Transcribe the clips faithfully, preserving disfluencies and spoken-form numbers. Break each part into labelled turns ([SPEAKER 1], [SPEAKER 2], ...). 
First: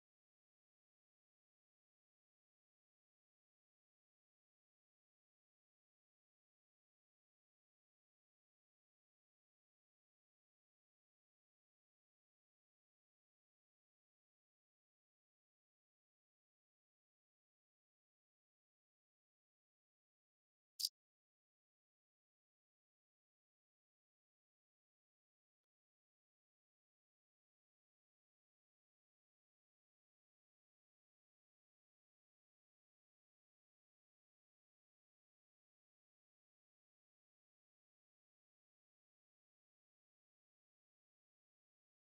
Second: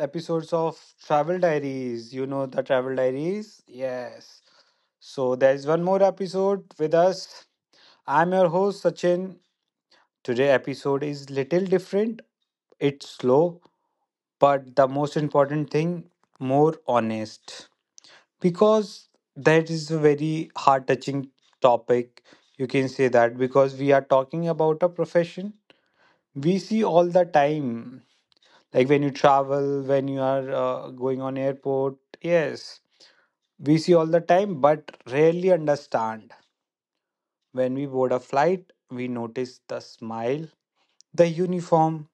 [SPEAKER 1] episodes of Travel Diaries. You know the Travel Diaries? Yes. So there is one more episode with us. I'm your host Sachin. Today episode is little different. It's slow, but the most important thing, more honest. Because that is a very heart touching topic. You can say that because we are talking about a profession we see all the time, like when you travel, when you are uh, going on airport, yes, we see all the time but rarely understand. When we board a flight we notice the smile, the uniform,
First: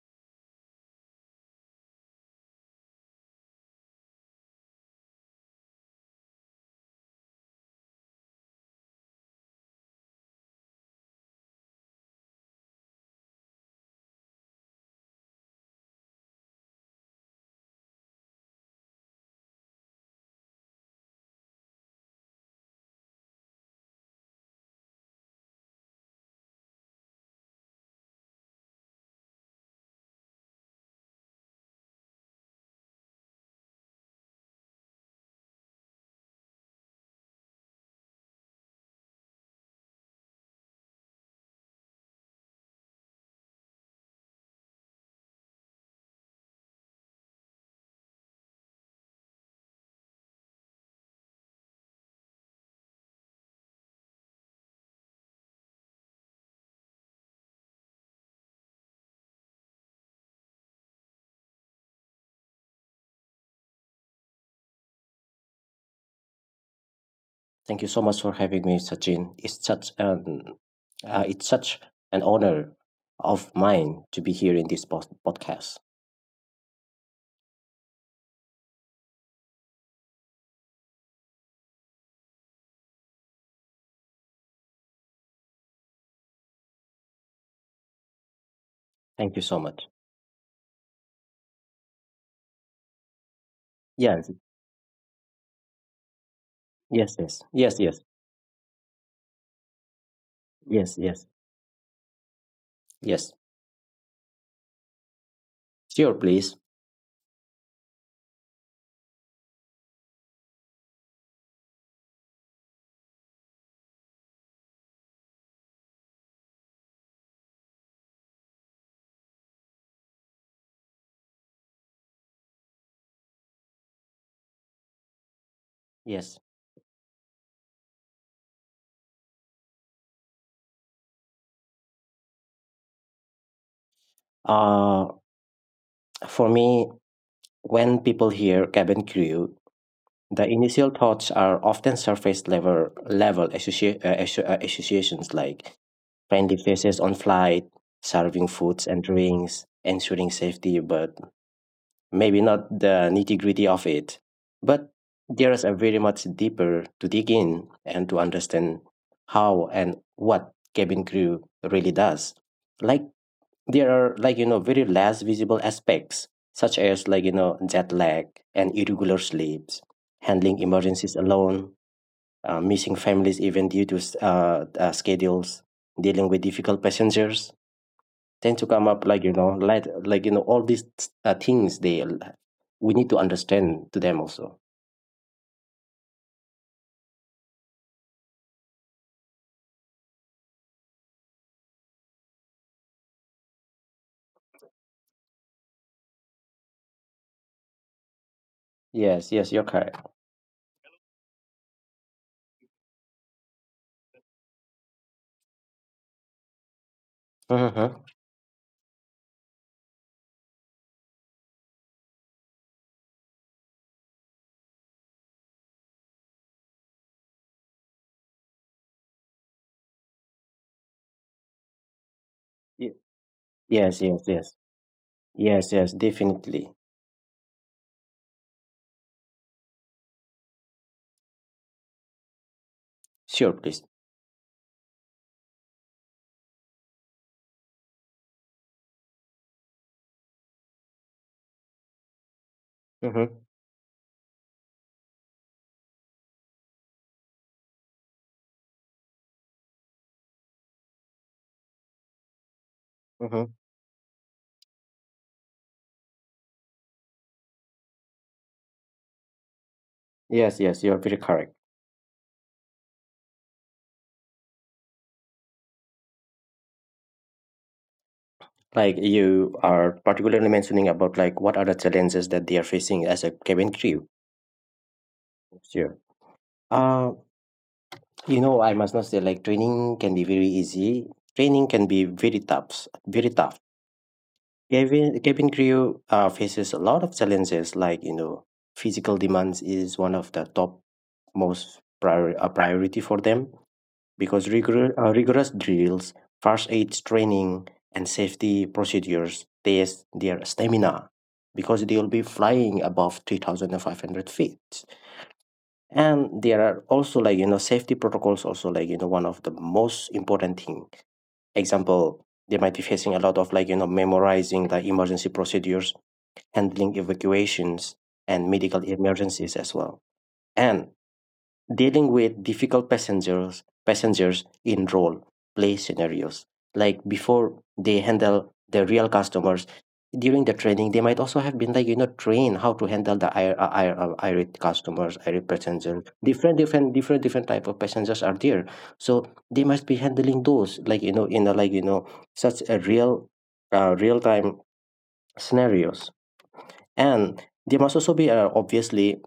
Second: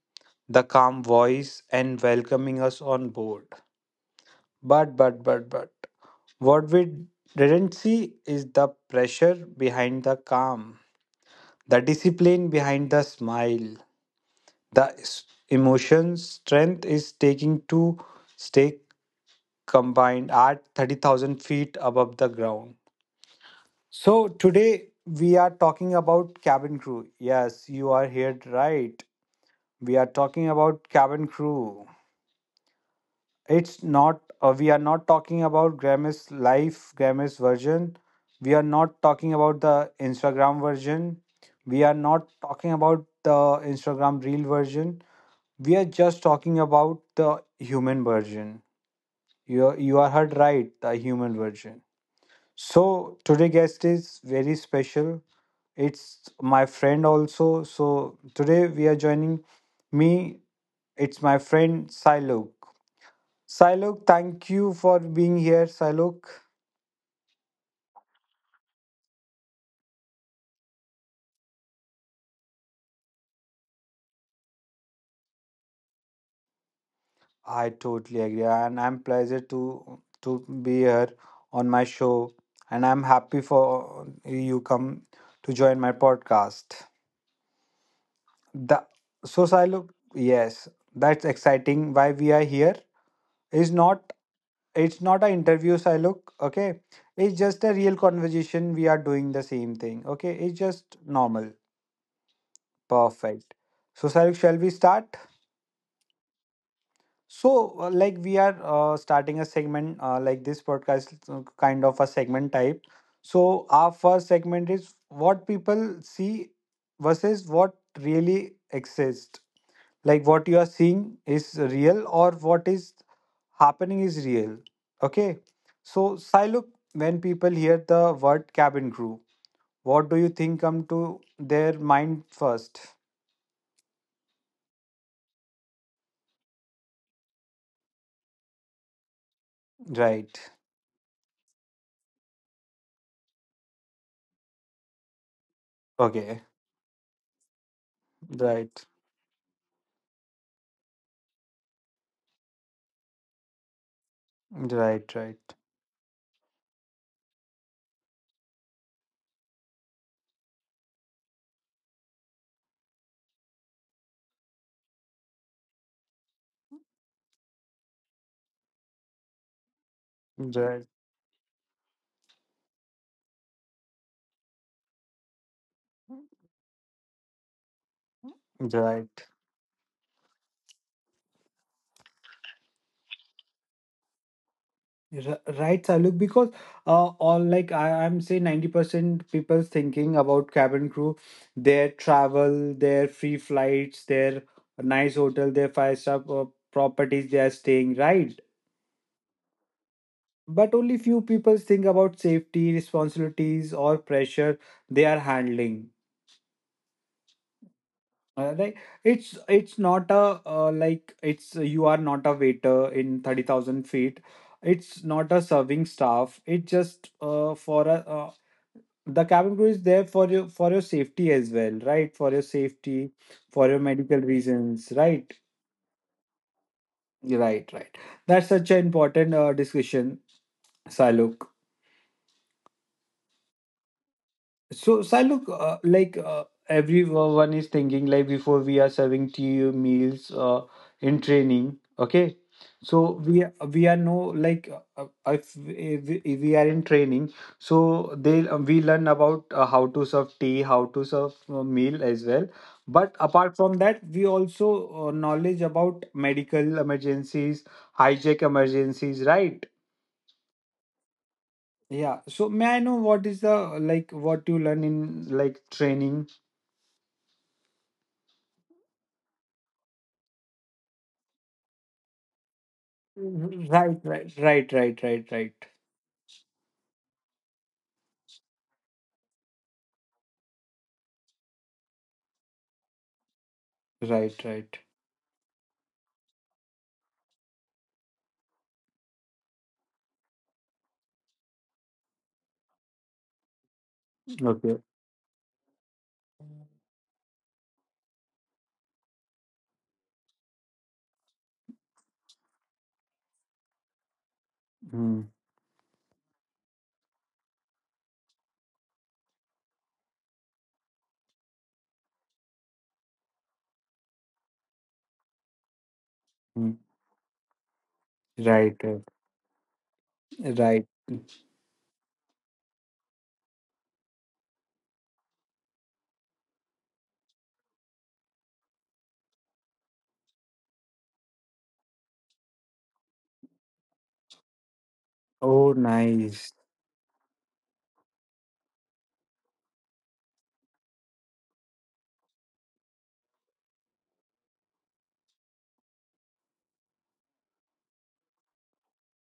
[SPEAKER 1] the calm voice and welcoming us on board, but but but but what we didn't see is the pressure behind the calm, the discipline behind the smile, the s- emotion strength is taking to stay combined at thirty thousand feet above the ground. So, today we are talking about cabin crew. Yes, you are here right. We are talking about cabin crew. It's not, uh, we are not talking about Grammy's life, Grammy's version. We are not talking about the Instagram version. We are not talking about the Instagram reel version. We are just talking about the human version. You, you are heard right, the human version. So today guest is very special. It's my friend also. So today we are joining me. It's my friend Silok. Silok, thank you for being here, Silok.
[SPEAKER 2] Thank you so much for having me, Sachin. It's such an uh, it's such an honor of mine to be here in this pod- podcast.
[SPEAKER 1] I totally agree, and I'm pleased to to be here on my show, and I'm happy for you come to join my podcast. The
[SPEAKER 2] Thank you
[SPEAKER 1] so
[SPEAKER 2] so much.
[SPEAKER 1] Silok, yes, that's exciting. Why we are here? Is not
[SPEAKER 2] Yes,
[SPEAKER 1] It's not an interview, I okay,
[SPEAKER 2] yes,
[SPEAKER 1] it's
[SPEAKER 2] yes,
[SPEAKER 1] just a
[SPEAKER 2] yes, yes,
[SPEAKER 1] real conversation, we are doing the same thing, okay, it's
[SPEAKER 2] yes,
[SPEAKER 1] just
[SPEAKER 2] yes,
[SPEAKER 1] normal,
[SPEAKER 2] yes.
[SPEAKER 1] perfect. So Sailuk, shall we start?
[SPEAKER 2] Sure, please.
[SPEAKER 1] So uh, like we are uh, starting a segment, uh, like this podcast, uh, kind of a segment type. So our first segment is what people see versus what really exists, like what you are seeing is real or what is happening is real. Okay. So,
[SPEAKER 2] Yes.
[SPEAKER 1] Siluk, when people hear the word cabin crew, what do you think come to their mind first?
[SPEAKER 2] Uh, for me, when people hear cabin crew,
[SPEAKER 1] Right.
[SPEAKER 2] the initial thoughts are often surface level level associ- uh, asso- uh, associations like
[SPEAKER 1] Okay.
[SPEAKER 2] friendly faces on flight, serving foods
[SPEAKER 1] Right.
[SPEAKER 2] and drinks, ensuring safety, but maybe not the nitty gritty of it, but
[SPEAKER 1] Right. Right.
[SPEAKER 2] there is a very much deeper to dig in and to understand how and what cabin crew really does. Like there are like you know very less visible aspects such as like you know jet lag and irregular sleeps, handling
[SPEAKER 1] Right.
[SPEAKER 2] emergencies alone, uh, missing families even due to s- uh, uh, schedules, dealing with difficult passengers, tend to come up like you
[SPEAKER 1] Right.
[SPEAKER 2] know like like you know all these uh, things they we need to understand to them also.
[SPEAKER 1] R- Right, Saluk, because uh, all like I, I'm say ninety percent people thinking about cabin crew, their travel, their free flights, their nice hotel, their five star uh, properties they are staying, right?
[SPEAKER 2] Yes, yes, you're correct.
[SPEAKER 1] But only few people think about safety, responsibilities, or pressure they are handling.
[SPEAKER 2] Uh-huh.
[SPEAKER 1] Uh, like it's it's not a uh, like it's you are not a waiter in thirty thousand feet. It's not a serving staff. It just uh, for a uh, the cabin crew is there for your for your safety as well, right? For your
[SPEAKER 2] Ye-
[SPEAKER 1] safety, for your
[SPEAKER 2] yes,
[SPEAKER 1] medical
[SPEAKER 2] yes, yes,
[SPEAKER 1] reasons, right?
[SPEAKER 2] yes, yes, definitely.
[SPEAKER 1] Right, right. That's such an important uh, discussion, Saluk.
[SPEAKER 2] Sure, please.
[SPEAKER 1] So, sir, look, uh, like uh, everyone is thinking, like before we are serving tea meals uh, in training, okay? So
[SPEAKER 2] Mm-hmm.
[SPEAKER 1] we are- we are no like uh, uh, if, if we if we are in training, so they uh, we learn about uh, how to serve tea, how to serve uh, meal as well. But
[SPEAKER 2] Mm-hmm.
[SPEAKER 1] apart from that, we also uh, knowledge about medical emergencies, hijack emergencies, right?
[SPEAKER 2] Yes, yes, you're very correct.
[SPEAKER 1] Yeah. So may I know what is the, like what you learn in like training?
[SPEAKER 2] Like you are particularly mentioning about like what are the challenges that they are facing as a cabin
[SPEAKER 1] Right,
[SPEAKER 2] crew.
[SPEAKER 1] right, right, right, right, right,
[SPEAKER 2] Sure. uh you know, I must not say like training can be very easy. Training can be very tough, very tough.
[SPEAKER 1] right, right.
[SPEAKER 2] Cabin, cabin crew uh, faces a lot of challenges, like you know, physical demands is one of the top most priori- uh, priority for them because
[SPEAKER 1] Okay.
[SPEAKER 2] rigor- uh, rigorous drills, first aid training, and safety procedures test their stamina because they'll be flying above three thousand five hundred feet.
[SPEAKER 1] Hmm.
[SPEAKER 2] And there are also like, you know, safety protocols also like, you know, one of the most important thing. Example, they might be facing a lot of like, you know, memorizing the emergency procedures,
[SPEAKER 1] Hmm.
[SPEAKER 2] handling evacuations and medical
[SPEAKER 1] Right,
[SPEAKER 2] emergencies as well,
[SPEAKER 1] right,
[SPEAKER 2] and
[SPEAKER 1] right.
[SPEAKER 2] dealing with difficult passengers passengers in role play scenarios. Like before they handle the real customers during the training, they might also have been like you know trained how to handle the ir- uh, ir- uh, irate customers, irate
[SPEAKER 1] Oh,
[SPEAKER 2] passengers. Different,
[SPEAKER 1] nice.
[SPEAKER 2] different, different, different type of passengers are there, so they must be handling those like you know in a like you know such a real, uh, real time scenarios, and there must also be uh, obviously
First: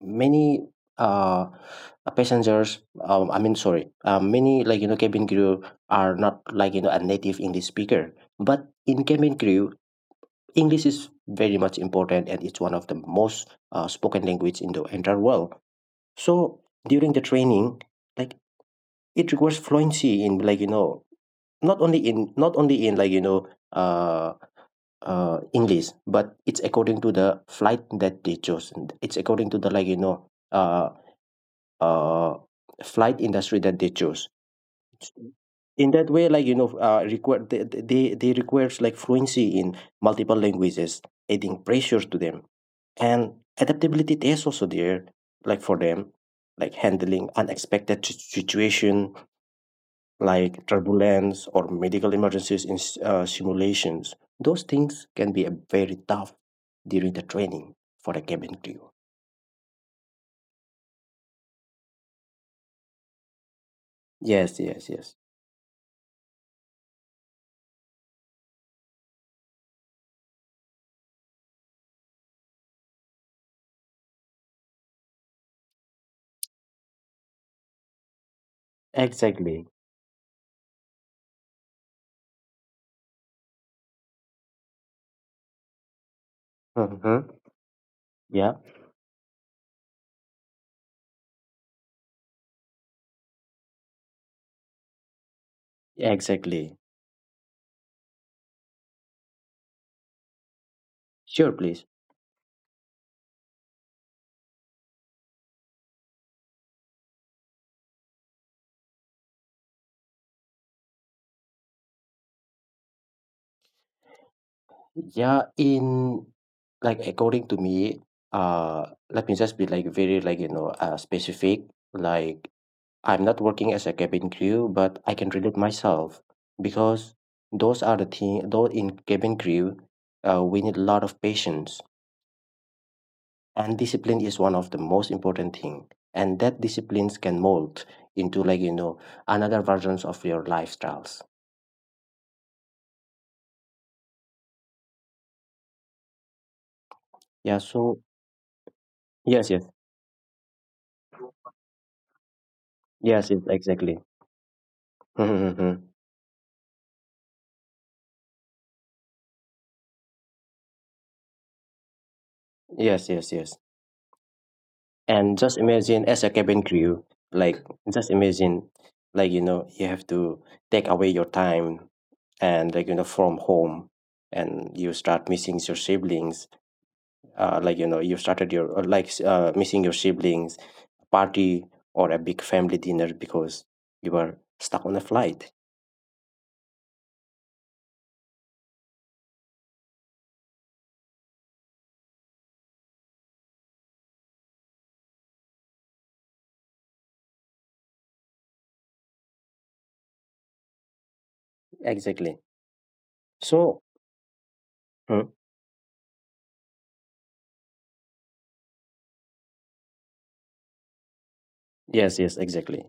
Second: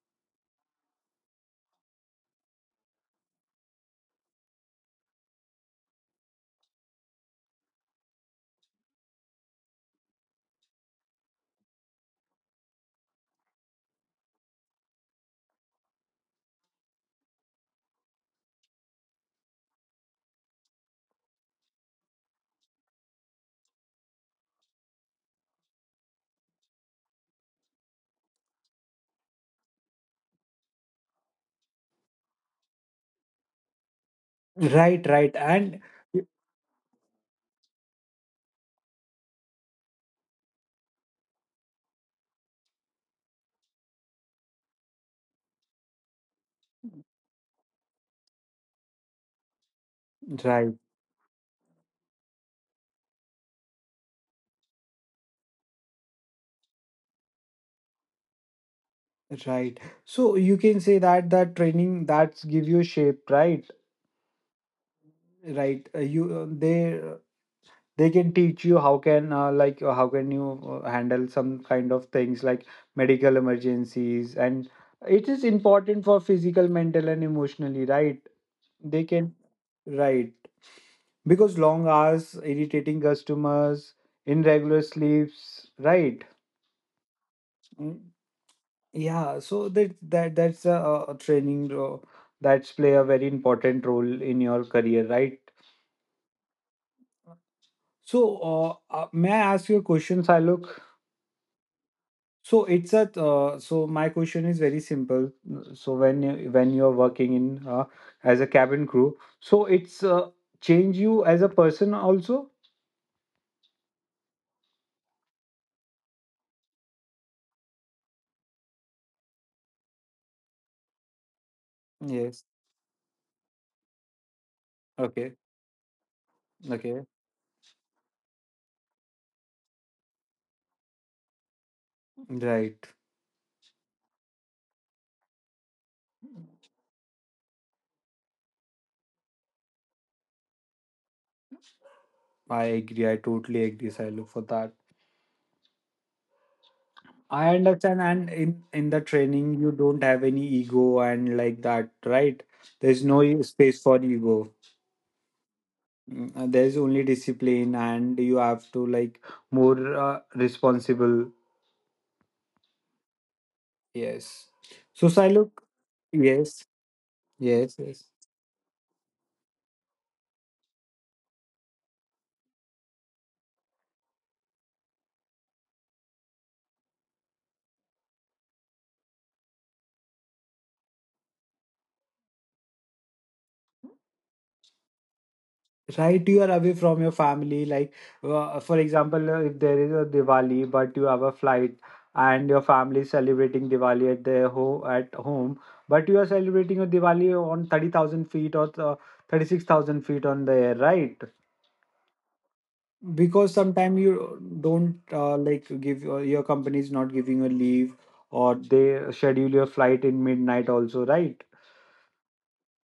[SPEAKER 2] many uh, passengers. Um, I mean, sorry, uh, many like you know cabin crew are not like you know a native English speaker, but in cabin crew, English is very much important and it's one of the most uh, spoken language in the entire world. So during the training, like it requires fluency in like you know not only in not only in like you know uh uh, English, but it's according to the flight that they chose. It's according to the like you know uh, uh, flight industry that they chose.
[SPEAKER 1] Right, right, and
[SPEAKER 2] In that
[SPEAKER 1] y-
[SPEAKER 2] way, like you know, uh, require they they, they requires like fluency in multiple languages, adding pressure to them, and adaptability is also there like for them like handling unexpected si- situation like
[SPEAKER 1] right,
[SPEAKER 2] turbulence or medical emergencies in s- uh, simulations. Those things can be a very tough during the training for the cabin crew.
[SPEAKER 1] right. So you can say that that training that's give you shape, right?
[SPEAKER 2] Yes, yes, yes.
[SPEAKER 1] Right. Uh, You uh, they they can teach you how can uh, like uh, how can you uh, handle some kind of things like medical emergencies, and it is important for physical mental and emotionally, right, they can,
[SPEAKER 2] Exactly.
[SPEAKER 1] right, because long hours, irritating customers, irregular sleeps, right.
[SPEAKER 2] Mm-hmm.
[SPEAKER 1] Mm,
[SPEAKER 2] Yeah,
[SPEAKER 1] yeah, so that that that's a, a training uh, that's play a very important role in your career, right.
[SPEAKER 2] exactly.
[SPEAKER 1] So uh, uh, may I ask you a question, Silo?
[SPEAKER 2] Sure, please.
[SPEAKER 1] So it's a uh, so my question is very simple. So when you, when you're working in uh, as a cabin crew, so it's uh, change you as a person also.
[SPEAKER 2] Yeah, in like according to me, uh, let me just be like very like you know uh, specific.
[SPEAKER 1] Yes.
[SPEAKER 2] Like I'm not working as a cabin crew, but I can
[SPEAKER 1] Okay.
[SPEAKER 2] relate myself
[SPEAKER 1] Okay.
[SPEAKER 2] because those are the thing. Though in cabin crew, uh, we need a lot of patience,
[SPEAKER 1] Right.
[SPEAKER 2] and discipline is one of the most important thing. And that disciplines can mold into like you know another versions of your lifestyles.
[SPEAKER 1] I agree. I totally agree, Silo, for that. I
[SPEAKER 2] Yeah.
[SPEAKER 1] understand.
[SPEAKER 2] So
[SPEAKER 1] And in in the
[SPEAKER 2] yes,
[SPEAKER 1] training,
[SPEAKER 2] yes,
[SPEAKER 1] you don't have any ego and like that, right? There's no
[SPEAKER 2] yes, yes,
[SPEAKER 1] e- space
[SPEAKER 2] exactly.
[SPEAKER 1] for ego.
[SPEAKER 2] Mm-hmm.
[SPEAKER 1] Mm, uh, There's only discipline, and you have to like more uh, responsible.
[SPEAKER 2] Yes, yes, yes.
[SPEAKER 1] Yes. So,
[SPEAKER 2] And
[SPEAKER 1] Siluk,
[SPEAKER 2] just imagine as a cabin
[SPEAKER 1] yes,
[SPEAKER 2] crew, like
[SPEAKER 1] yes, yes.
[SPEAKER 2] just imagine, like you know, you have to take away your time and like you know from home, and you start missing your siblings, uh, like you know you started your uh, like uh, missing your siblings party or a big family dinner because you were stuck on a flight.
[SPEAKER 1] Right, you are away from your family. Like, uh, for example, uh, if there is a Diwali, but you have a flight, and your family is celebrating Diwali at their ho at home, but you are celebrating a Diwali on thirty thousand feet or uh, thirty six thousand feet on the air, right?
[SPEAKER 2] Exactly.
[SPEAKER 1] Because
[SPEAKER 2] So
[SPEAKER 1] sometimes you don't
[SPEAKER 2] Mm.
[SPEAKER 1] uh, like give uh, your company is not giving you a leave, or they schedule your flight in midnight also, right?
[SPEAKER 2] Yes, yes, exactly.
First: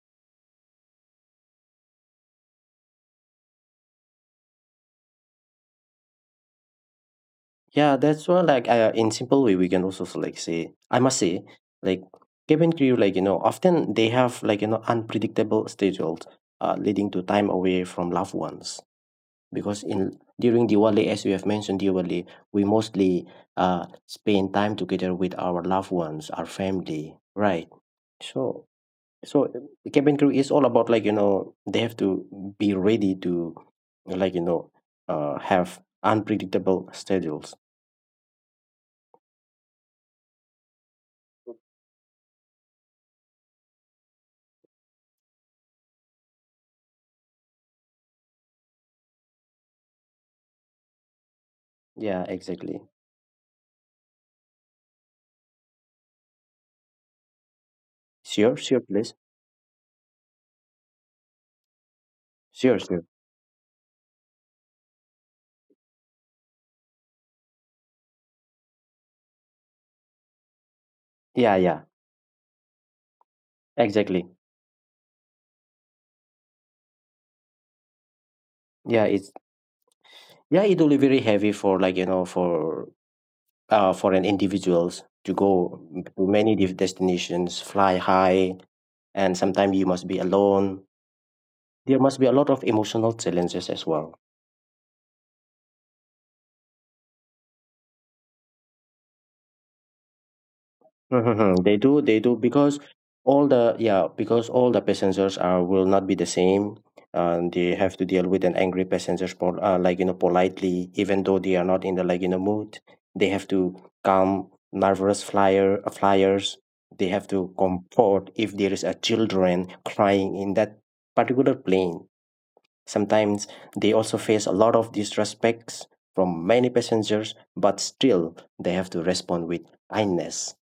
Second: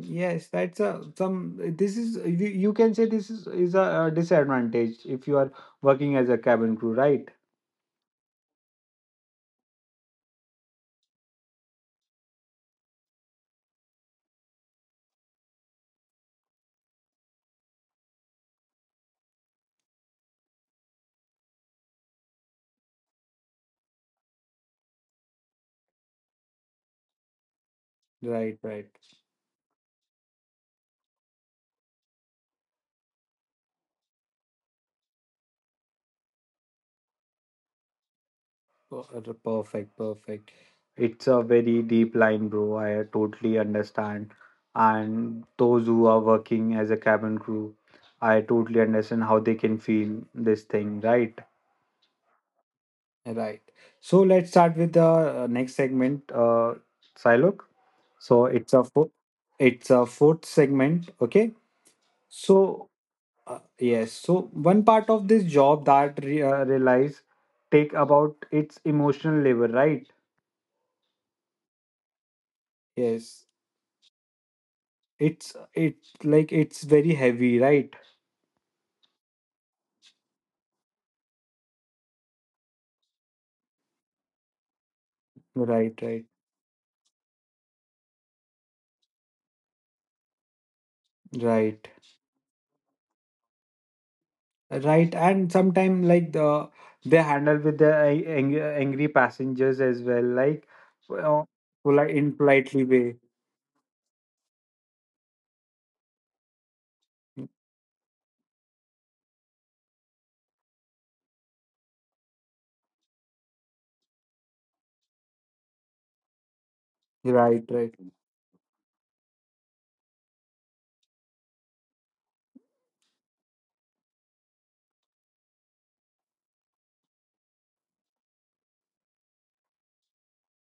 [SPEAKER 1] Yes, that's a some. This is you, you can say this is is a, uh disadvantage if you are working as a cabin crew, right?
[SPEAKER 2] Yeah, that's why like uh, in simple way we can also so, like say I must say like cabin crew like you know often they have like you know unpredictable schedules, uh, leading to time away from loved ones because in during Diwali, as we have mentioned, Diwali, we mostly uh, spend time together with our loved ones, our family, right?
[SPEAKER 1] Right,
[SPEAKER 2] So,
[SPEAKER 1] right.
[SPEAKER 2] so the cabin crew is all about like you know they have to be ready to like you know uh, have unpredictable schedules.
[SPEAKER 1] Per- uh, Perfect, perfect. It's a very deep line, bro. I totally understand. And those who are working as a cabin crew, I totally understand how they can feel this thing, right?
[SPEAKER 2] Yeah, exactly.
[SPEAKER 1] Right. So let's start with the uh, next segment, uh, Silok. So
[SPEAKER 2] Sure,
[SPEAKER 1] it's
[SPEAKER 2] sure,
[SPEAKER 1] a food,
[SPEAKER 2] please.
[SPEAKER 1] it's a fourth segment. Okay.
[SPEAKER 2] Sure,
[SPEAKER 1] So,
[SPEAKER 2] sure.
[SPEAKER 1] uh, yes, so one part of this job that re uh, relies take about its emotional labor, right?
[SPEAKER 2] Yeah, yeah,
[SPEAKER 1] Yes,
[SPEAKER 2] exactly.
[SPEAKER 1] it's it's like it's very heavy, right?
[SPEAKER 2] Yeah, it's yeah, it will be very heavy for like you know for uh, for an individuals to go
[SPEAKER 1] Right,
[SPEAKER 2] to
[SPEAKER 1] right,
[SPEAKER 2] many different destinations, fly high, and sometimes you must be alone.
[SPEAKER 1] right,
[SPEAKER 2] There must be a lot of emotional challenges as well.
[SPEAKER 1] right. And sometimes like the they handle with the a- ang angry passengers as well, like uh,
[SPEAKER 2] Mhm. They do,
[SPEAKER 1] poli-
[SPEAKER 2] they
[SPEAKER 1] in
[SPEAKER 2] do, because
[SPEAKER 1] politely way.
[SPEAKER 2] all the yeah, because all the passengers are will not be the same, and they have to deal with an angry passengers, pol- uh, like you know, politely, even though they are not in the like you know mood. They have to calm nervous flyer uh, flyers. They have to
[SPEAKER 1] Right, right.
[SPEAKER 2] comfort if there is a children crying in that particular plane. Sometimes they also face a lot of disrespects from many passengers, but still they have to respond with kindness.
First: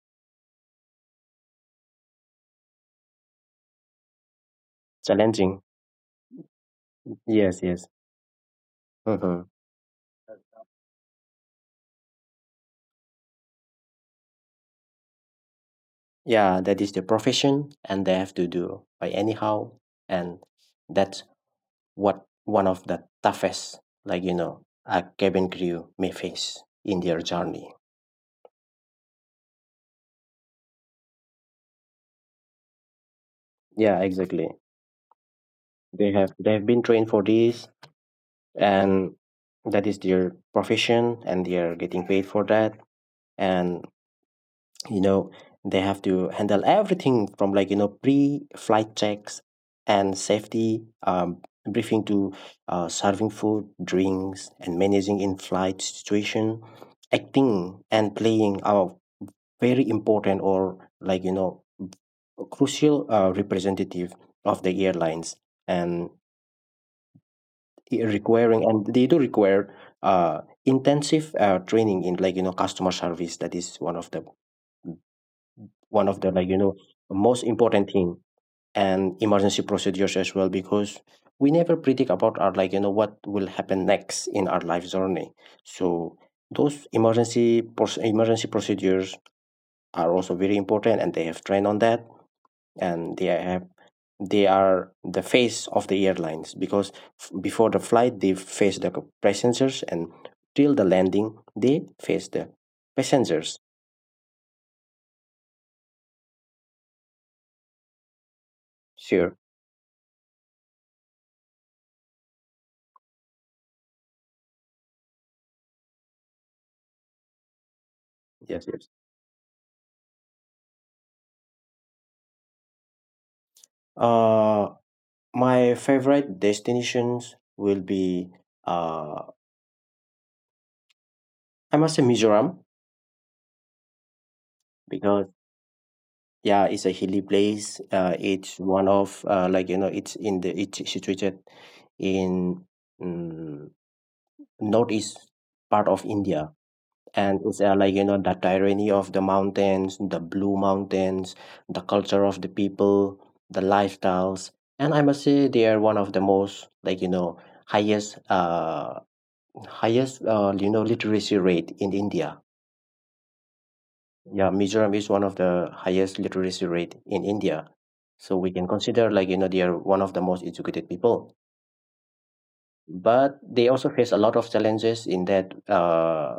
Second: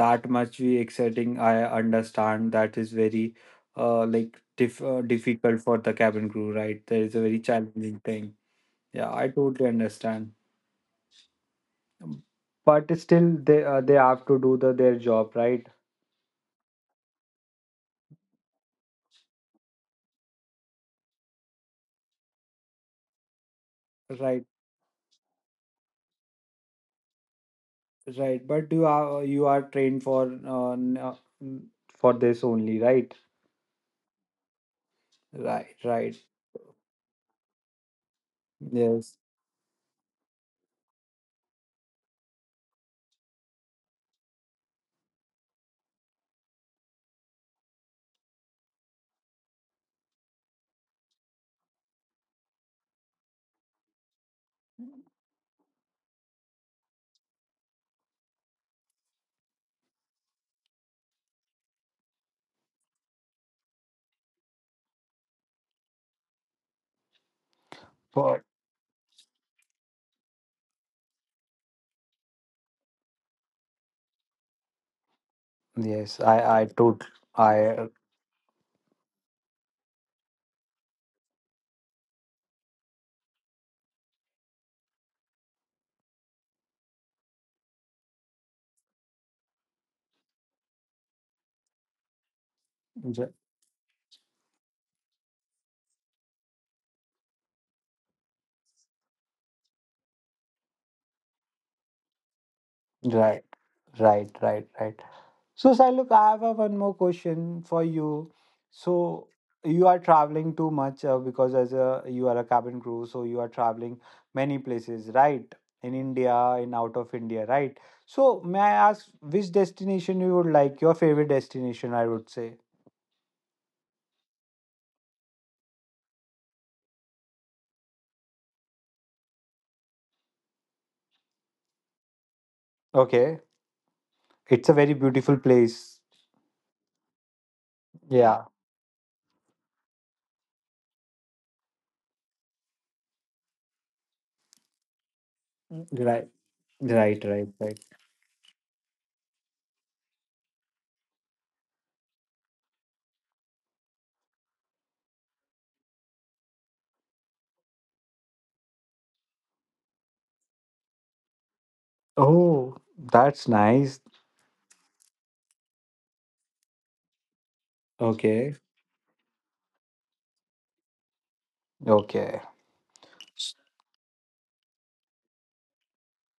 [SPEAKER 1] That much we exciting, I understand. That is very uh like diff- uh, difficult
[SPEAKER 2] Challenging.
[SPEAKER 1] for the cabin crew, right, there is a very
[SPEAKER 2] Yes, yes.
[SPEAKER 1] challenging thing. Yeah, I
[SPEAKER 2] Hmm.
[SPEAKER 1] totally understand. But still, they uh, they have to do the their job, right?
[SPEAKER 2] Yeah, that is the profession and they have to do by anyhow. And that's what one of the toughest, like, you
[SPEAKER 1] Right,
[SPEAKER 2] know, a cabin crew may face in their journey.
[SPEAKER 1] right, but you are you are trained for uh, n- uh, n- for this only, right?
[SPEAKER 2] Yeah, exactly.
[SPEAKER 1] Right,
[SPEAKER 2] They
[SPEAKER 1] right,
[SPEAKER 2] have they have been trained for this, and
[SPEAKER 1] yes.
[SPEAKER 2] that is their profession and they are getting paid for that. And you know they have to handle everything from like you know pre-flight checks and safety um, briefing to uh, serving food drinks and managing in-flight situation, acting and playing are very important or like you know crucial uh, representative of the airlines, and it
[SPEAKER 1] For
[SPEAKER 2] requiring and they do require uh, intensive uh, training in like you know customer service. That is one of the one
[SPEAKER 1] yes,
[SPEAKER 2] of the like you
[SPEAKER 1] I I
[SPEAKER 2] know
[SPEAKER 1] took
[SPEAKER 2] most
[SPEAKER 1] I uh,
[SPEAKER 2] important thing, and emergency procedures as well, because we never predict about our like you know what will happen next in our life journey. So those emergency proc- emergency procedures are also very important and they have trained on that, and they
[SPEAKER 1] j-
[SPEAKER 2] have they are the face of the airlines, because f- before the flight they face the passengers, and till the landing they face the
[SPEAKER 1] right,
[SPEAKER 2] passengers.
[SPEAKER 1] right, right, right. So, Siluk, I have a one more question for you. So,
[SPEAKER 2] Sure.
[SPEAKER 1] you are traveling too much uh, because as a you are a cabin crew, so you are traveling many places, right? In India, in out of India, right? So, may
[SPEAKER 2] Yes,
[SPEAKER 1] I
[SPEAKER 2] yes.
[SPEAKER 1] ask which destination you would like? Your favorite destination, I would say.
[SPEAKER 2] uh My favorite destinations will be, uh, I must say Mizoram,
[SPEAKER 1] Okay, it's a very
[SPEAKER 2] because
[SPEAKER 1] beautiful place.
[SPEAKER 2] yeah, it's a hilly place. Uh,
[SPEAKER 1] Yeah.
[SPEAKER 2] it's one of uh, like you know, it's in the it's situated in um, northeast part of
[SPEAKER 1] Right.
[SPEAKER 2] India,
[SPEAKER 1] Right.
[SPEAKER 2] and
[SPEAKER 1] Right.
[SPEAKER 2] it's uh,
[SPEAKER 1] Right.
[SPEAKER 2] like you know the tyranny of the mountains, the blue mountains, the culture of the people, the lifestyles, and I must say they are one of the most like you know highest uh Highest, uh, you know, literacy rate in India.
[SPEAKER 1] Oh, that's nice.
[SPEAKER 2] Yeah, Mizoram is one of the highest literacy rate in India. So we
[SPEAKER 1] Okay.
[SPEAKER 2] can consider like, you know, they are one of the most educated people.
[SPEAKER 1] Okay.
[SPEAKER 2] But they also face a lot of challenges in that uh,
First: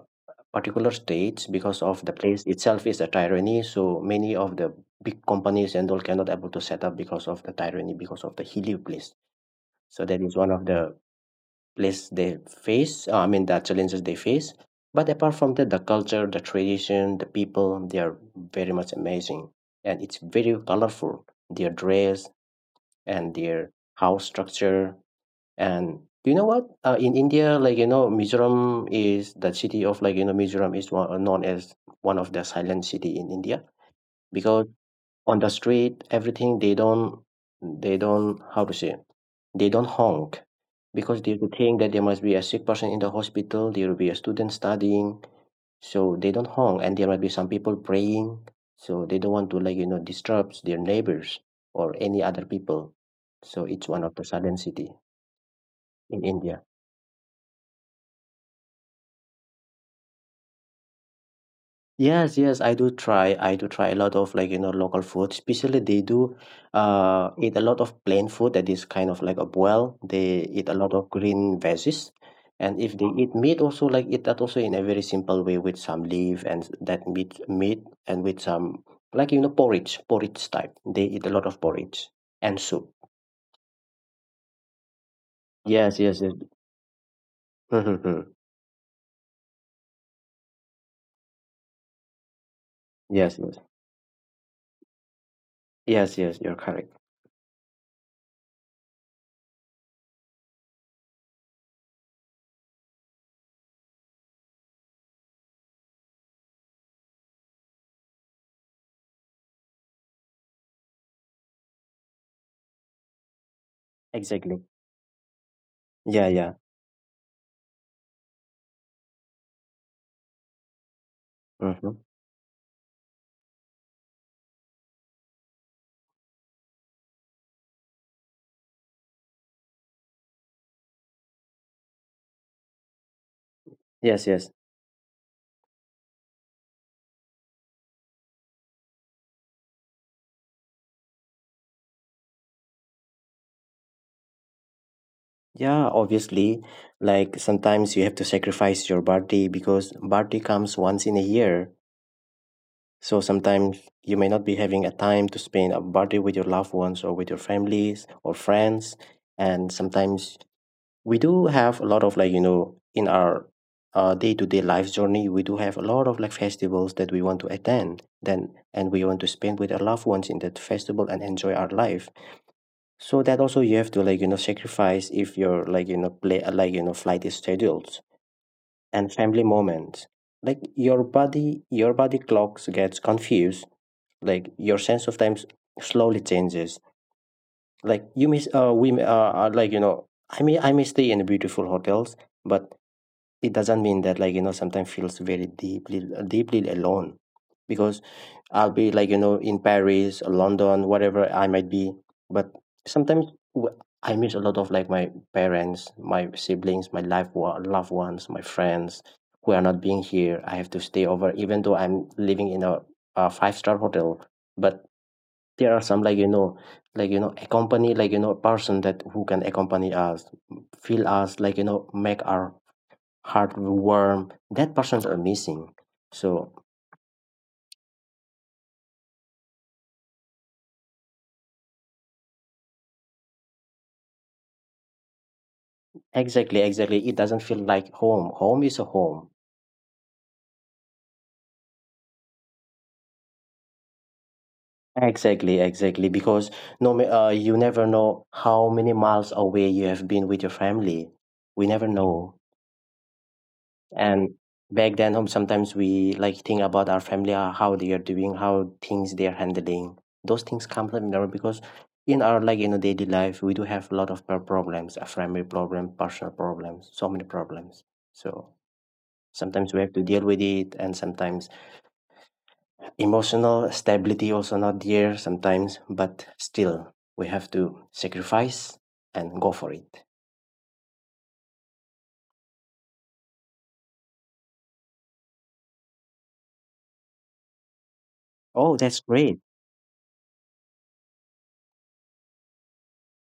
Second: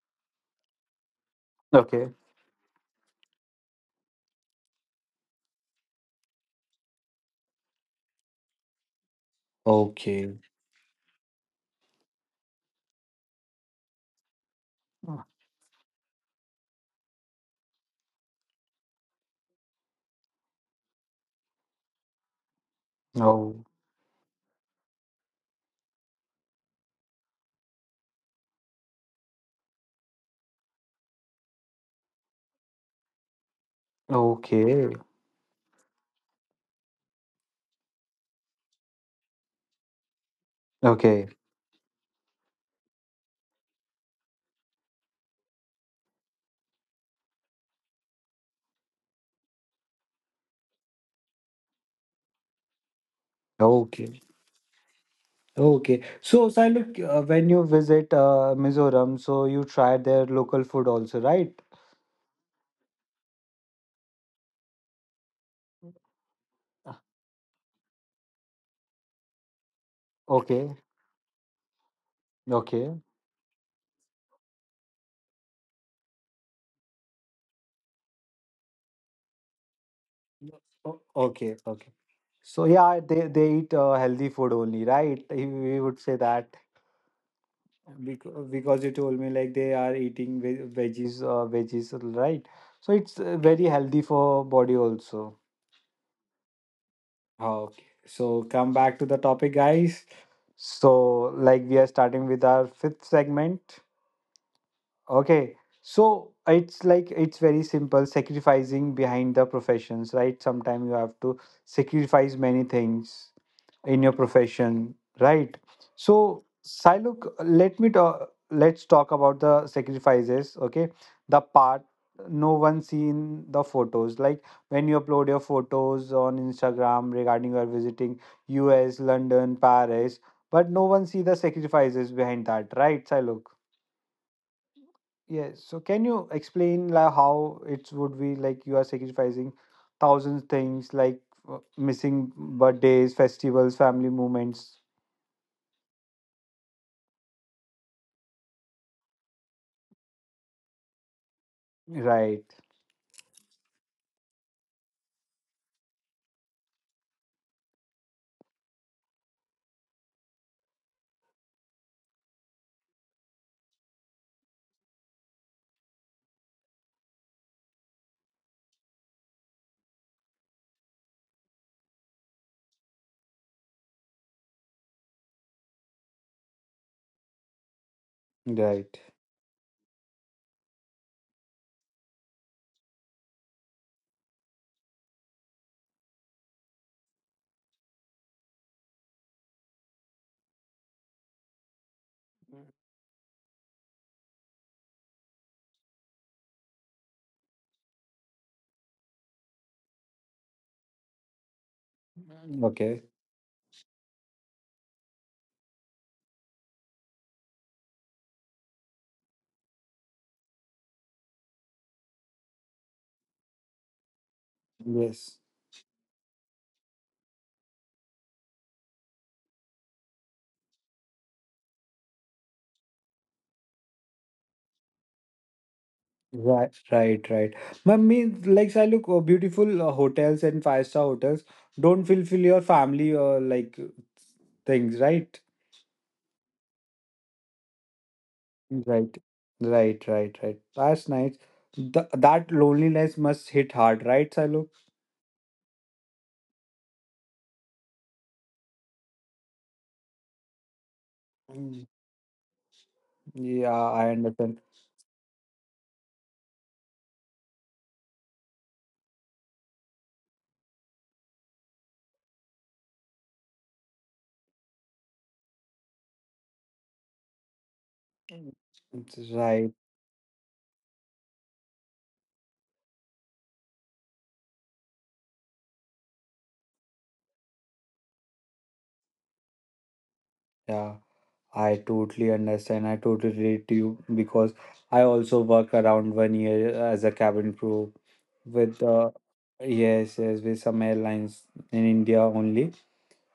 [SPEAKER 2] particular states because of
[SPEAKER 1] Okay.
[SPEAKER 2] the place itself is a tyranny. So many of the big companies and all cannot able to set up because of the tyranny, because of the hilly place. So that is
[SPEAKER 1] Okay.
[SPEAKER 2] one of the place they face, uh, I mean, the challenges they face. But apart from that, the culture, the tradition, the people, they are very much amazing. And it's very colorful, their dress and
[SPEAKER 1] Oh.
[SPEAKER 2] their house structure. And do you know what? Uh, in India, like, you know, Mizoram is the city of, like, you know, Mizoram is one, known as one of the silent city in India, because
[SPEAKER 1] Okay,
[SPEAKER 2] on the street everything they don't they don't how to say they don't honk, because
[SPEAKER 1] okay,
[SPEAKER 2] they would think that there must be a sick person in the hospital, there will be a student studying, so they don't honk, and there might be some people praying, so they don't want to like you know disturb their neighbors or any other people. So it's one of the
[SPEAKER 1] okay,
[SPEAKER 2] southern city
[SPEAKER 1] okay.
[SPEAKER 2] in
[SPEAKER 1] So,
[SPEAKER 2] India.
[SPEAKER 1] Siluk, uh, when you visit uh, Mizoram, so you try their local food also, right?
[SPEAKER 2] Yes, yes, I do try. I do try a lot of like, you know, local food. Especially they do
[SPEAKER 1] Uh,
[SPEAKER 2] uh eat a lot of plain food that is kind of like a boil. They eat a
[SPEAKER 1] Okay,
[SPEAKER 2] lot of green veggies. And if
[SPEAKER 1] okay.
[SPEAKER 2] they eat meat also like eat that also in a very simple way with some leaf, and that meat meat, and with some like you know porridge, porridge type. They
[SPEAKER 1] O-
[SPEAKER 2] eat a lot
[SPEAKER 1] okay,
[SPEAKER 2] of
[SPEAKER 1] okay.
[SPEAKER 2] porridge and
[SPEAKER 1] So
[SPEAKER 2] soup.
[SPEAKER 1] yeah, they they eat uh, healthy food only, right? We we
[SPEAKER 2] Yes,
[SPEAKER 1] would say
[SPEAKER 2] yes, yes.
[SPEAKER 1] that
[SPEAKER 2] Mm-hmm.
[SPEAKER 1] because because you told me like they are eating ve veggies, uh, veggies, right? So it's
[SPEAKER 2] Yes,
[SPEAKER 1] uh,
[SPEAKER 2] yes.
[SPEAKER 1] very healthy for body also.
[SPEAKER 2] Yes, yes, you're correct.
[SPEAKER 1] Okay, so come back to the topic, guys. So, like, we are starting with our fifth segment. Okay, so it's like it's very simple, sacrificing behind the professions, right? Sometimes you have to sacrifice many things in your
[SPEAKER 2] Exactly.
[SPEAKER 1] profession, right?
[SPEAKER 2] Yeah,
[SPEAKER 1] So
[SPEAKER 2] yeah.
[SPEAKER 1] Siluk, let me talk, let's talk about the sacrifices, okay, the part
[SPEAKER 2] Mm-hmm.
[SPEAKER 1] no one see in the photos, like when you upload your photos on Instagram regarding you are visiting US, London, Paris, but no one see the sacrifices behind that, right, Siluk?
[SPEAKER 2] Yes, yes.
[SPEAKER 1] Yes, so can you explain like how it would be, like you are sacrificing thousands things like uh, missing birthdays, festivals, family moments?
[SPEAKER 2] Yeah, obviously. Like sometimes you have to sacrifice your birthday because birthday comes once in a year.
[SPEAKER 1] Right,
[SPEAKER 2] So sometimes you may not be having a time to spend a birthday with your loved ones or with your families or friends. And sometimes we do have a lot of like, you know, in our uh, day-to-day life journey, we do have a lot of like festivals that we want to attend then and we want to spend with our loved ones in that festival and enjoy our life. So that also you have to like you know sacrifice if your like you know play uh, like you know flight is scheduled
[SPEAKER 1] right.
[SPEAKER 2] and family moments. Like your body, your body clocks gets confused. Like your sense of time s- slowly changes. Like you miss uh we uh uh, like you know I mean I may stay in beautiful hotels, but it doesn't mean that like you know sometimes feels very deeply deeply alone because I'll be like you know in Paris or London whatever I might be, but
[SPEAKER 1] Okay.
[SPEAKER 2] sometimes w- I miss a lot of like my parents, my siblings, my life wa- loved ones, my friends who are not being here. I have to stay over even though I'm living in a, a five star hotel, but
[SPEAKER 1] Yes.
[SPEAKER 2] there are some like you know like you know accompany like you know person that who can accompany us, feel us, like you know make our heartworm. That person's are missing. So
[SPEAKER 1] Right, right, right. I mean, like, I look, uh, beautiful uh, hotels and five star hotels don't fulfill your family or like things, right?
[SPEAKER 2] exactly, exactly. It doesn't feel like home. Home is a
[SPEAKER 1] Right,
[SPEAKER 2] home.
[SPEAKER 1] right, right, right. That's nice. Th That loneliness must hit hard, right, Silo?
[SPEAKER 2] Exactly, exactly. Because no, ma- uh, you never know how many miles away you have been with your family. We never
[SPEAKER 1] Mm,
[SPEAKER 2] know.
[SPEAKER 1] yeah, I
[SPEAKER 2] And
[SPEAKER 1] understand.
[SPEAKER 2] back then, home sometimes we like think about our family, uh, how they are doing, how things they are handling. Those things come from there because in our like in a daily life, we do have a lot of pro- problems, uh, family problem, personal problems, so many problems. So
[SPEAKER 1] Mm. It's
[SPEAKER 2] sometimes
[SPEAKER 1] right,
[SPEAKER 2] we have to deal with it, and sometimes emotional stability also not there sometimes, but still we have to sacrifice and go for it.
[SPEAKER 1] yeah. I totally understand. I totally relate to you because I also work around one year as a cabin crew
[SPEAKER 2] Oh,
[SPEAKER 1] with
[SPEAKER 2] that's
[SPEAKER 1] uh,
[SPEAKER 2] great.
[SPEAKER 1] yes, yes, with some airlines in India only.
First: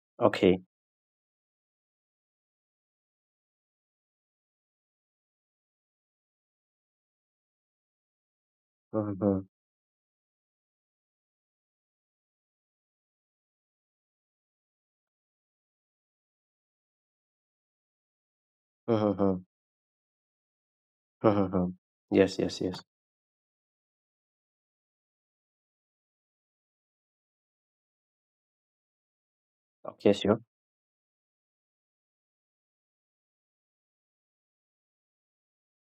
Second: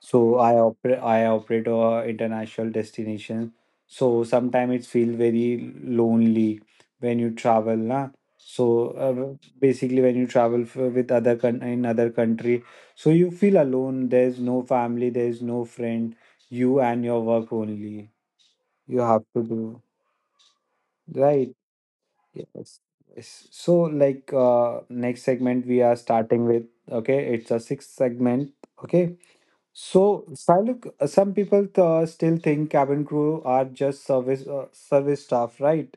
[SPEAKER 1] So I
[SPEAKER 2] Okay.
[SPEAKER 1] operate I operate a international destination. So sometimes it feel very lonely when you travel, na. So uh,
[SPEAKER 2] Mhm,
[SPEAKER 1] basically, when you travel f with other con in other country, so you feel alone. There's no family. There's no friend. You and your work only you have to
[SPEAKER 2] mhm,
[SPEAKER 1] do, right?
[SPEAKER 2] mhm. Yes, yes,
[SPEAKER 1] Yes.
[SPEAKER 2] yes.
[SPEAKER 1] Yes. So like uh, next segment we are starting with, okay, it's a sixth segment, okay.
[SPEAKER 2] Okay,
[SPEAKER 1] So,
[SPEAKER 2] sure.
[SPEAKER 1] Siluk, uh, some people uh, still think cabin crew are just service uh, service staff, right?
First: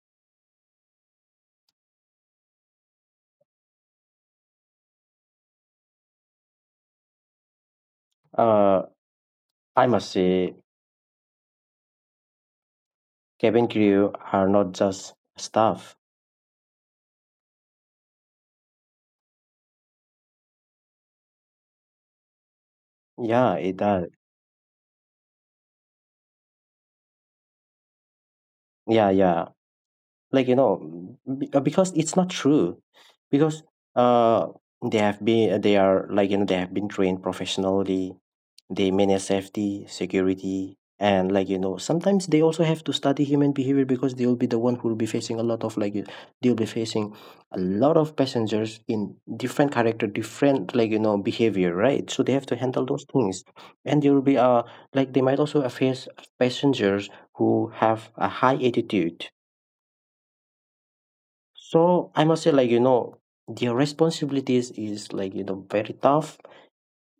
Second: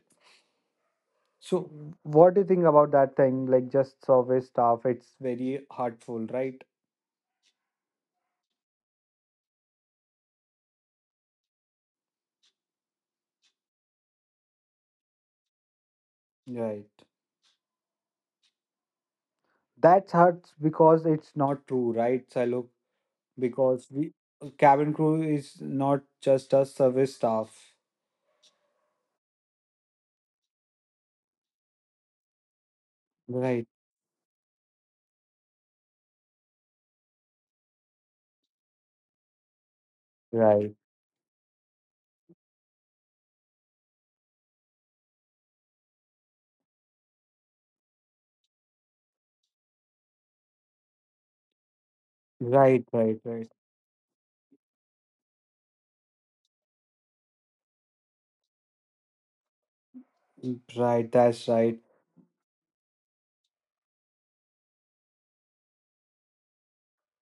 [SPEAKER 1] So what do you think about that thing, like just service staff, it's very hurtful, right?
[SPEAKER 2] uh I must say cabin crew are not just staff.
[SPEAKER 1] Right, that hurts because it's not true, right, Siluk?
[SPEAKER 2] Yeah, it
[SPEAKER 1] Because
[SPEAKER 2] does.
[SPEAKER 1] we, cabin crew is not just a service staff.
[SPEAKER 2] Yeah, yeah, like you know b- uh, because it's not true. Because
[SPEAKER 1] Right,
[SPEAKER 2] uh they have been uh, they are like you know they have been trained professionally. They manage safety,
[SPEAKER 1] right,
[SPEAKER 2] security, and like you know sometimes they also have to study human behavior because they will be the one who will be facing a lot of like you- they'll be facing a lot of passengers in different character, different like you know behavior, right? So they have to
[SPEAKER 1] right,
[SPEAKER 2] handle those
[SPEAKER 1] right,
[SPEAKER 2] things.
[SPEAKER 1] right,
[SPEAKER 2] And there will be uh like they might also face passengers who have a high attitude.
[SPEAKER 1] right. That's right.
[SPEAKER 2] So I must say, like you know, their responsibilities is like you know very tough,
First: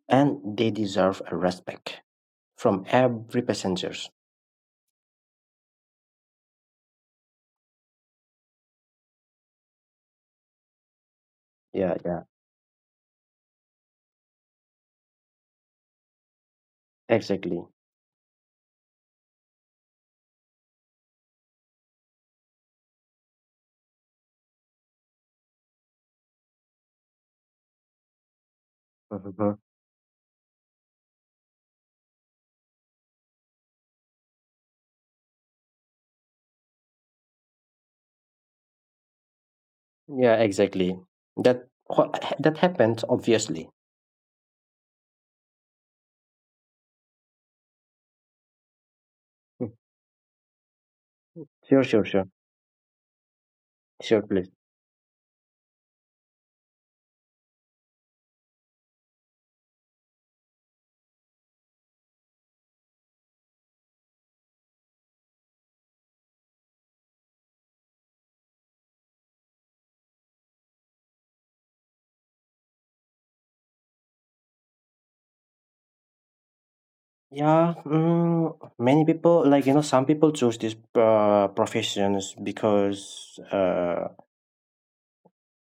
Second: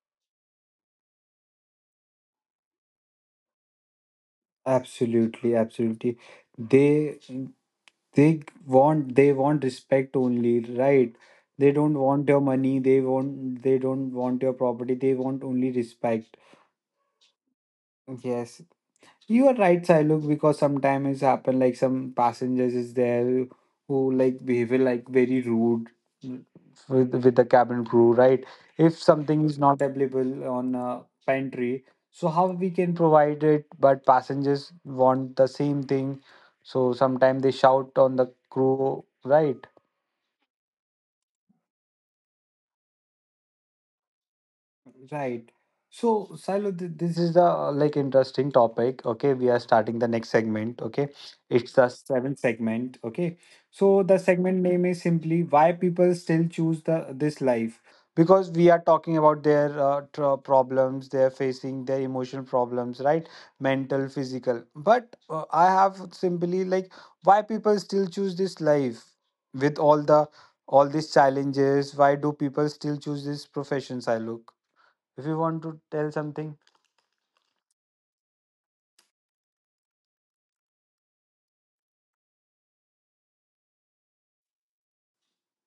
[SPEAKER 2] and they deserve a respect from every passengers.
[SPEAKER 1] Absolutely, absolutely. They they want they want respect only, right? They
[SPEAKER 2] Yeah,
[SPEAKER 1] don't
[SPEAKER 2] yeah,
[SPEAKER 1] want your money. They want they don't want your property. They want only respect.
[SPEAKER 2] exactly.
[SPEAKER 1] Yes, you are right, Sailuk, because sometimes it's happen like some passengers is there who like behave like very rude with with the cabin crew, right? If something is
[SPEAKER 2] Mhm.
[SPEAKER 1] not available on a pantry, so how we can provide it? But passengers want the same thing, so sometimes they shout on the crew, right?
[SPEAKER 2] Yeah, exactly. That wha- that happens obviously.
[SPEAKER 1] Right. So, Silo, th- this is a like interesting topic. Okay, we are
[SPEAKER 2] Mm.
[SPEAKER 1] starting the next segment. Okay, it's the
[SPEAKER 2] Sure, sure, sure,
[SPEAKER 1] seventh segment. Okay, so the
[SPEAKER 2] sure, please.
[SPEAKER 1] segment name is simply why people still choose the this life because we are talking about their uh, tr- problems they are facing, their emotional problems, right? Mental, physical. But uh, I have simply like why people still choose this life with all the all these challenges. Why do people still choose this profession, Silo? If you want to tell something.
[SPEAKER 2] Yeah, mm, many people like you know some people choose these uh, professions because uh,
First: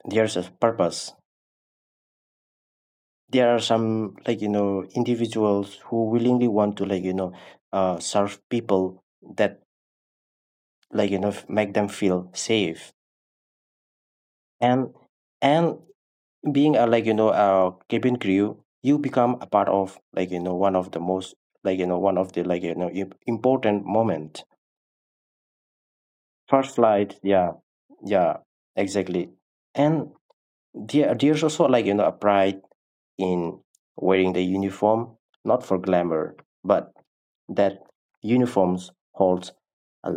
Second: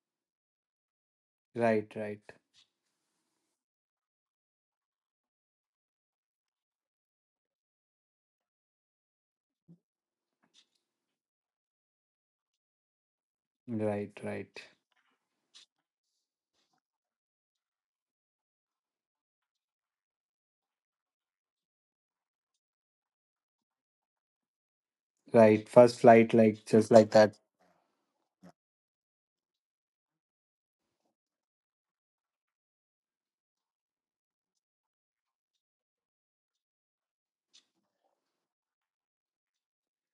[SPEAKER 2] there's a purpose.
[SPEAKER 1] Right, right,
[SPEAKER 2] There are some like you know individuals who willingly want to like you know uh, serve people, that like you know f- make them feel safe.
[SPEAKER 1] right, right,
[SPEAKER 2] and and being a like you know a cabin crew, you become a part of like you know one of the most like you know one of the like you know im- important moment.
[SPEAKER 1] right. First flight, like
[SPEAKER 2] First
[SPEAKER 1] just like
[SPEAKER 2] flight,
[SPEAKER 1] that.
[SPEAKER 2] yeah. Yeah, exactly. And there there's also like you know a pride in wearing the uniform, not for glamour, but that uniforms holds a,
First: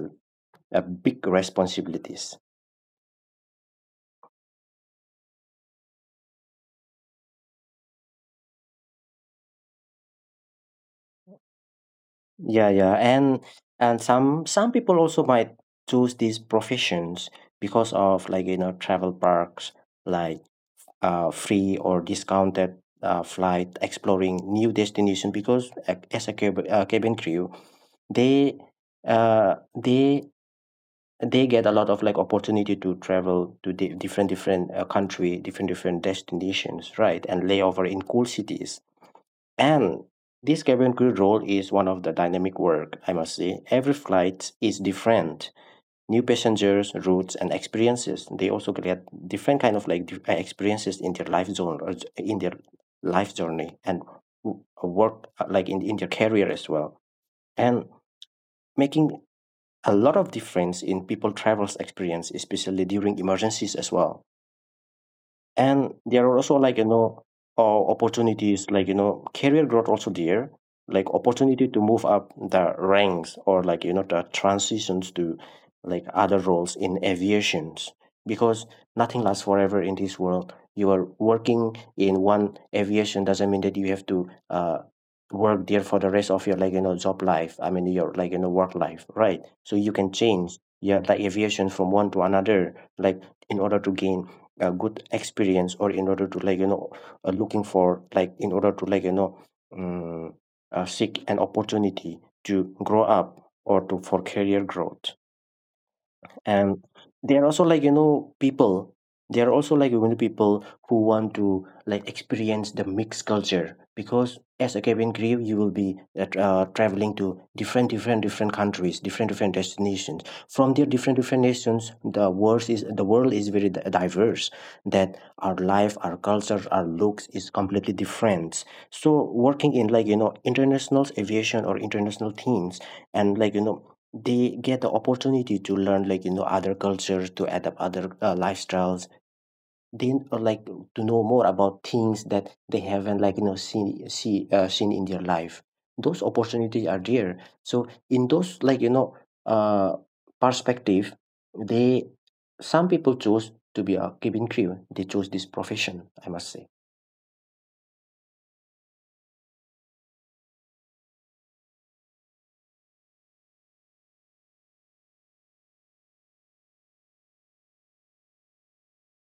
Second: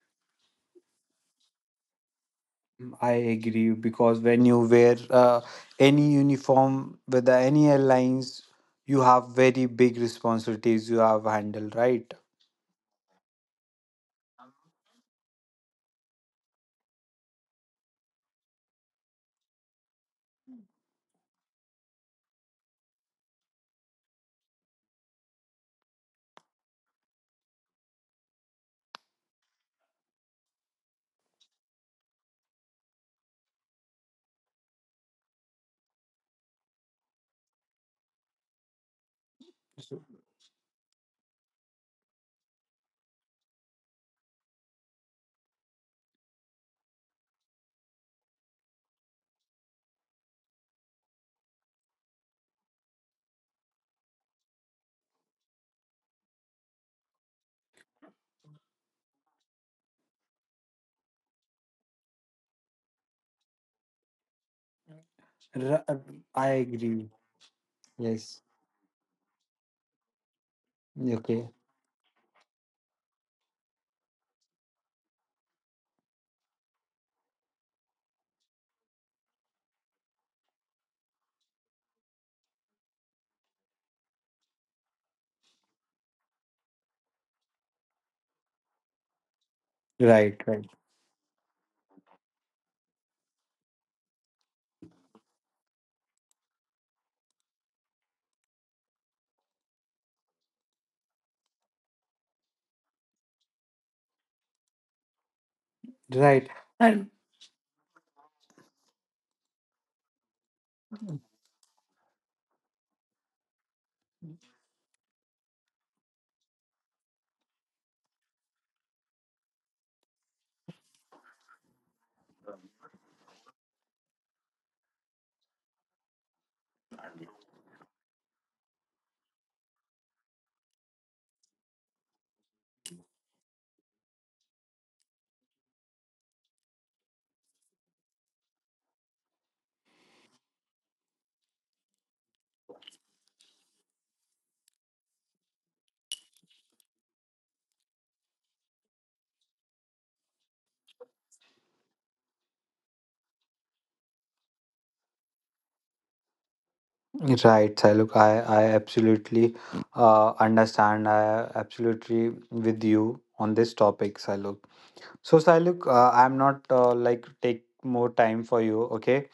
[SPEAKER 2] a big responsibilities.
[SPEAKER 1] Mm, I agree because when you wear uh, any uniform with the, any airlines, you have very big responsibilities you have handled, right?
[SPEAKER 2] Yeah, yeah, and and some some people also might choose these professions because of like you know travel parks, like uh, free or discounted uh, flight, exploring new destination. Because ac- as a cab- uh, cabin crew, they uh they they get a lot of like opportunity to travel to di- different different uh, country, different different destinations, right? And layover in cool cities.
[SPEAKER 1] So,
[SPEAKER 2] And this cabin crew role is one of the dynamic work, I must say. Every flight is different, new passengers, routes, and experiences. They also get different kind of like di- uh, experiences in their life zone or j- in their life journey and w- work uh, like in, in their career as well. And making a lot of difference in people travel's experience, especially during emergencies as well.
[SPEAKER 1] r-
[SPEAKER 2] And
[SPEAKER 1] uh,
[SPEAKER 2] there are
[SPEAKER 1] I
[SPEAKER 2] also like you
[SPEAKER 1] agree.
[SPEAKER 2] know uh,
[SPEAKER 1] Yes.
[SPEAKER 2] opportunities like you know career growth also there, like
[SPEAKER 1] Okay.
[SPEAKER 2] opportunity to move up the ranks or like you know the transitions to like other roles in aviations. Because nothing lasts forever in this world. You are working in one aviation doesn't mean that you have to uh, work there for the rest of your like you know job life. I mean your like you know work life, right? So you can
[SPEAKER 1] Right,
[SPEAKER 2] change,
[SPEAKER 1] right,
[SPEAKER 2] yeah, like aviation from one to another, like in order to gain a good experience, or in order to like you know uh, looking for like in order to like you know um, uh, seek an opportunity to grow up or to for career growth.
[SPEAKER 1] right.
[SPEAKER 2] And
[SPEAKER 1] And
[SPEAKER 2] they are also like you know people they are also like you know people who want to like experience the mixed culture. Because as a cabin crew, you will be uh, tra- uh, traveling to different different different countries, different different destinations, from their different different nations. The world is the world is very di- diverse, that our life, our culture, our looks is completely different. So working in like you know international aviation or international teams, and like you know they get the opportunity to learn like you know other cultures, to adapt other uh, lifestyles, then uh, like to know more about things that they haven't like you know seen see uh, seen in their life. Those opportunities are there. So in those like you know uh perspective, they some people choose to be a cabin crew. They chose this profession, I must say.
[SPEAKER 1] right, look, I, I absolutely uh, understand. I absolutely with you on this topic, Saluk. So, Sailuk, uh, I'm not uh, like take more time for you, okay?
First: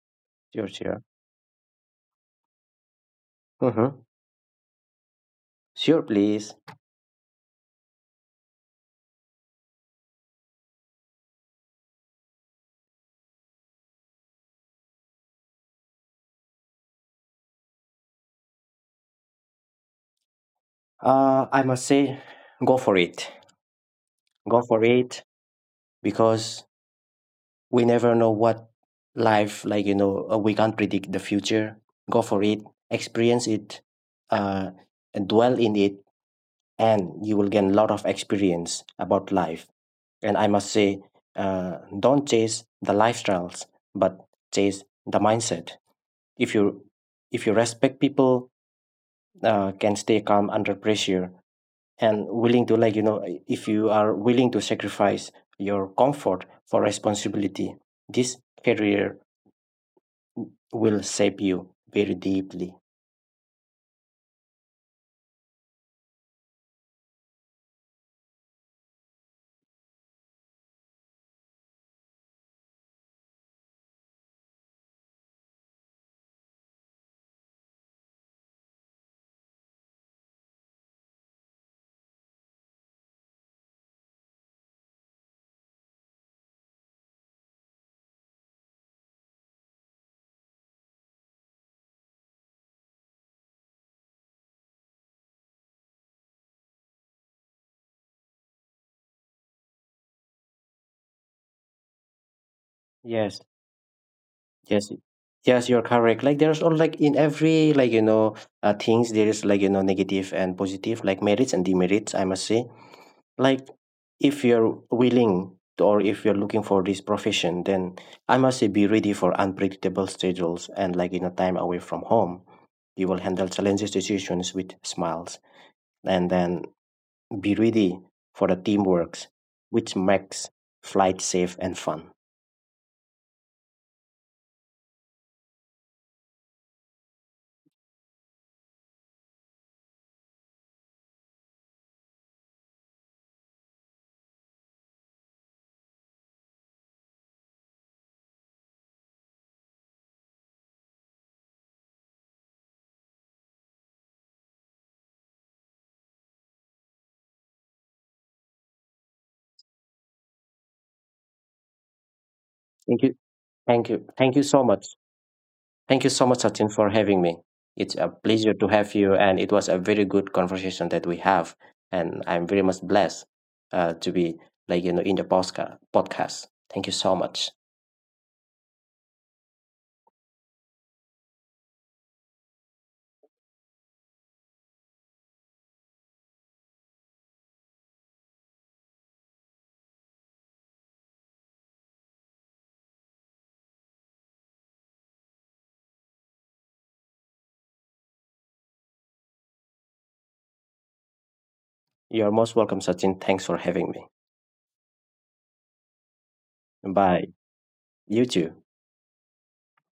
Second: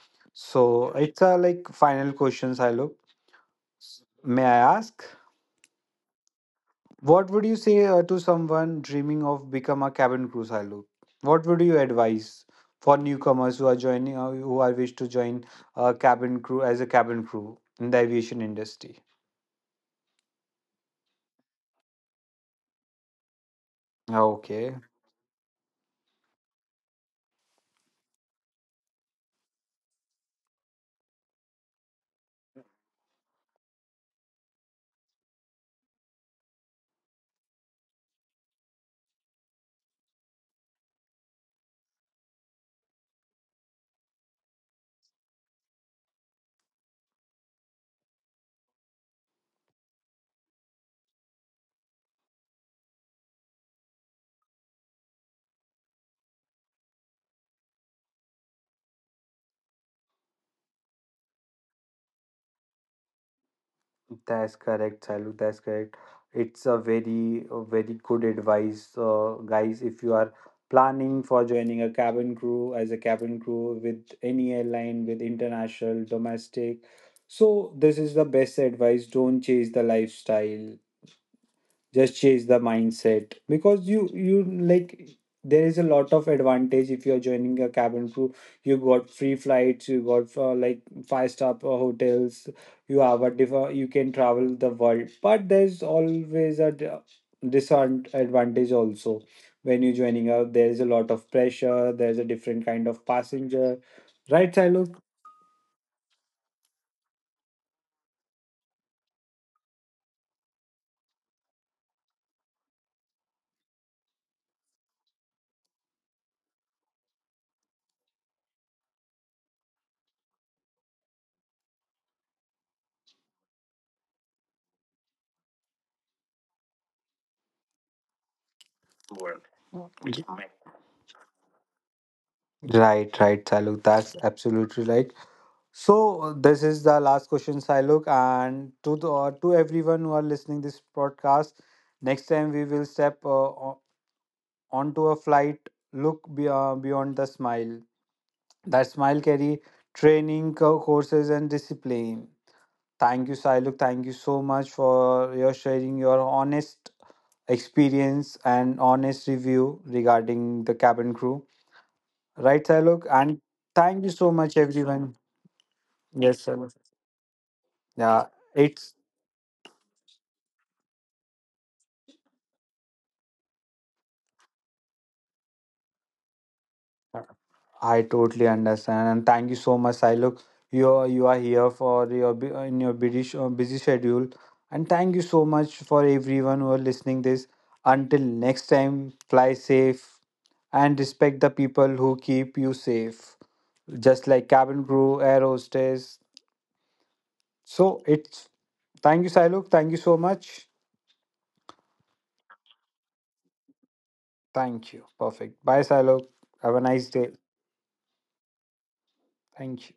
[SPEAKER 2] Sure,
[SPEAKER 1] So
[SPEAKER 2] sure,
[SPEAKER 1] it's a like final question, Sailuk.
[SPEAKER 2] mm-hmm.
[SPEAKER 1] May I ask,
[SPEAKER 2] Sure, please.
[SPEAKER 1] what would you say uh, to someone dreaming of become a cabin crew, Sailuk? What would you advise for newcomers who are joining, uh, who are wish to join a cabin crew as a cabin crew in the aviation industry?
[SPEAKER 2] uh I must say, go for it. Go
[SPEAKER 1] Okay.
[SPEAKER 2] for it. Because we never know what life like you know uh, we can't predict the future. Go for it. Experience it. uh, and dwell in it, and you will gain a lot of experience about life. And I must say, uh, don't chase the lifestyles, but chase the mindset. If you if you respect people, uh, can stay calm under pressure, and willing to like you know if you are willing to sacrifice your comfort for responsibility, this career will shape you very deeply.
[SPEAKER 1] That's correct, Salu. That's correct. It's a very, a very good advice, uh, guys. If you are planning for joining a cabin crew as a cabin crew with any airline, with international, domestic, so this is the best advice. Don't chase the lifestyle, just change the mindset because you you like there is a lot of advantage if you are joining a cabin crew. You got free flights, you got uh, like five star uh, hotels, you have a diff- uh, you can travel the world, but there's always a d- disadvantage also. When you're joining out, there is a lot of pressure, there's a different kind of
[SPEAKER 2] Yes,
[SPEAKER 1] passenger, right
[SPEAKER 2] yes,
[SPEAKER 1] Siluk?
[SPEAKER 2] yes. You're correct. Like there's all like in every like you know uh, things, there is like you know negative and positive, like merits and demerits. I must say, like, if you're willing to- or if you're looking for this profession, then I must say be ready for unpredictable schedules and like you know time away from home. You will handle challenging situations with smiles, and then be ready for the teamworks, which makes flight safe and fun.
[SPEAKER 1] Right, right, Saluk. That's absolutely right. So uh, this is the last question, Silok, and to the, uh, to everyone who are listening this podcast. Next time we will step uh, o- onto a flight. Look be, uh, beyond the smile. That smile carry training, co- courses, and discipline. Thank you, Siluk. Thank you so much for your sharing your honest experience and honest review regarding the cabin crew. Right,
[SPEAKER 2] Thank
[SPEAKER 1] Siluk?
[SPEAKER 2] you.
[SPEAKER 1] And
[SPEAKER 2] Thank
[SPEAKER 1] thank
[SPEAKER 2] you.
[SPEAKER 1] you so
[SPEAKER 2] Thank you
[SPEAKER 1] much,
[SPEAKER 2] so much.
[SPEAKER 1] everyone.
[SPEAKER 2] Thank you so much,
[SPEAKER 1] Yes, sir.
[SPEAKER 2] Sachin, for having me. It's a
[SPEAKER 1] Yeah,
[SPEAKER 2] pleasure to have
[SPEAKER 1] it's
[SPEAKER 2] you, and it was a very good conversation that we have. And I'm very much blessed uh, to be like you know in the posca- podcast. Thank you so much.
[SPEAKER 1] I totally understand, and thank you so much, Siluk. You are, you are here for your bu- in your busy sh- busy schedule, and thank you so much for everyone who are listening this. Until next time, fly safe and respect the people who keep you safe, just like cabin crew, air hostess. So it's thank you, Siluk. Thank you so much.
[SPEAKER 2] You're most welcome, Sachin. Thanks for having me.
[SPEAKER 1] Thank you. Perfect. Bye, Siluk. Have a nice
[SPEAKER 2] Bye.
[SPEAKER 1] day.
[SPEAKER 2] You too.
[SPEAKER 1] Thank you.